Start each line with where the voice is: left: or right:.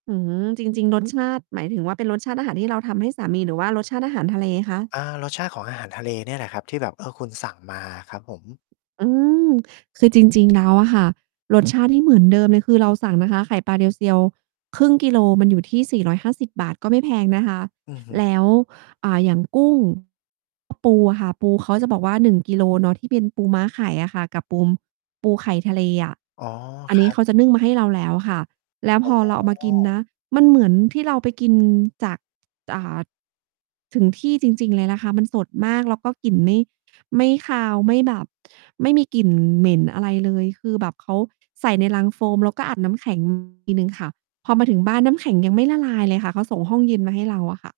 right: อืม จริง ๆ รสชาติ หมายถึงว่าเป็นรสชาติอาหารที่เราทำให้สามี หรือว่ารสชาติอาหารทะเลคะ?
left: อา รสชาติของอาหารทะเลเนี่ยแหละครับ ที่แบบ เอ่อ คุณสั่งมาอะครับผม
right: อืม คือจริง ๆ แล้วอะค่ะ รส ชาติ ที่เหมือนเดิมเลย คือเราสั่งนะคะ ไข่ปลาเรียวเซียว 0.5 กิโล มันอยู่ที่ 450 บาท ก็ไม่แพงนะคะ
left: อือฮ
right: แล้
left: ึ
right: ว อ่า อย่าง กุ้ง ก็ ปูอะค่ะ ปูเขาจะบอกว่า 1 กิโลเนาะ ที่เป็นปูม้าไข่อะค่ะ กับปูม ปูไข่ทะเลอะ
left: อ๋อ
right: อัน
left: ค
right: น
left: ร
right: ี้
left: ับ
right: เขาจะนึ่งมาให้เราแล้วค่ะ แล้ว
left: อ
right: พ
left: ๋
right: อเราเอามากิน
left: อ
right: นะ มันเหมือนที่เราไป กินจาก อ่า ถึงที่จริง ๆ เลยนะคะ มันสดมาก แล้วก็กลิ่นไม่ ไม่คาว ไม่แบบไม่มีกลิ่นเหม็นอะไรเลย คือแบบเขา ใส่ในลังโฟม แล้วก็อาบน้ำ แข็งอีก ทีหนึ่งค่ะ พอมาถึงบ้าน น้ำแข็ง ยังไม่ละลายเลยค่ะ เขาส่งห้องเย็นมาให้เราอะ ค่ะ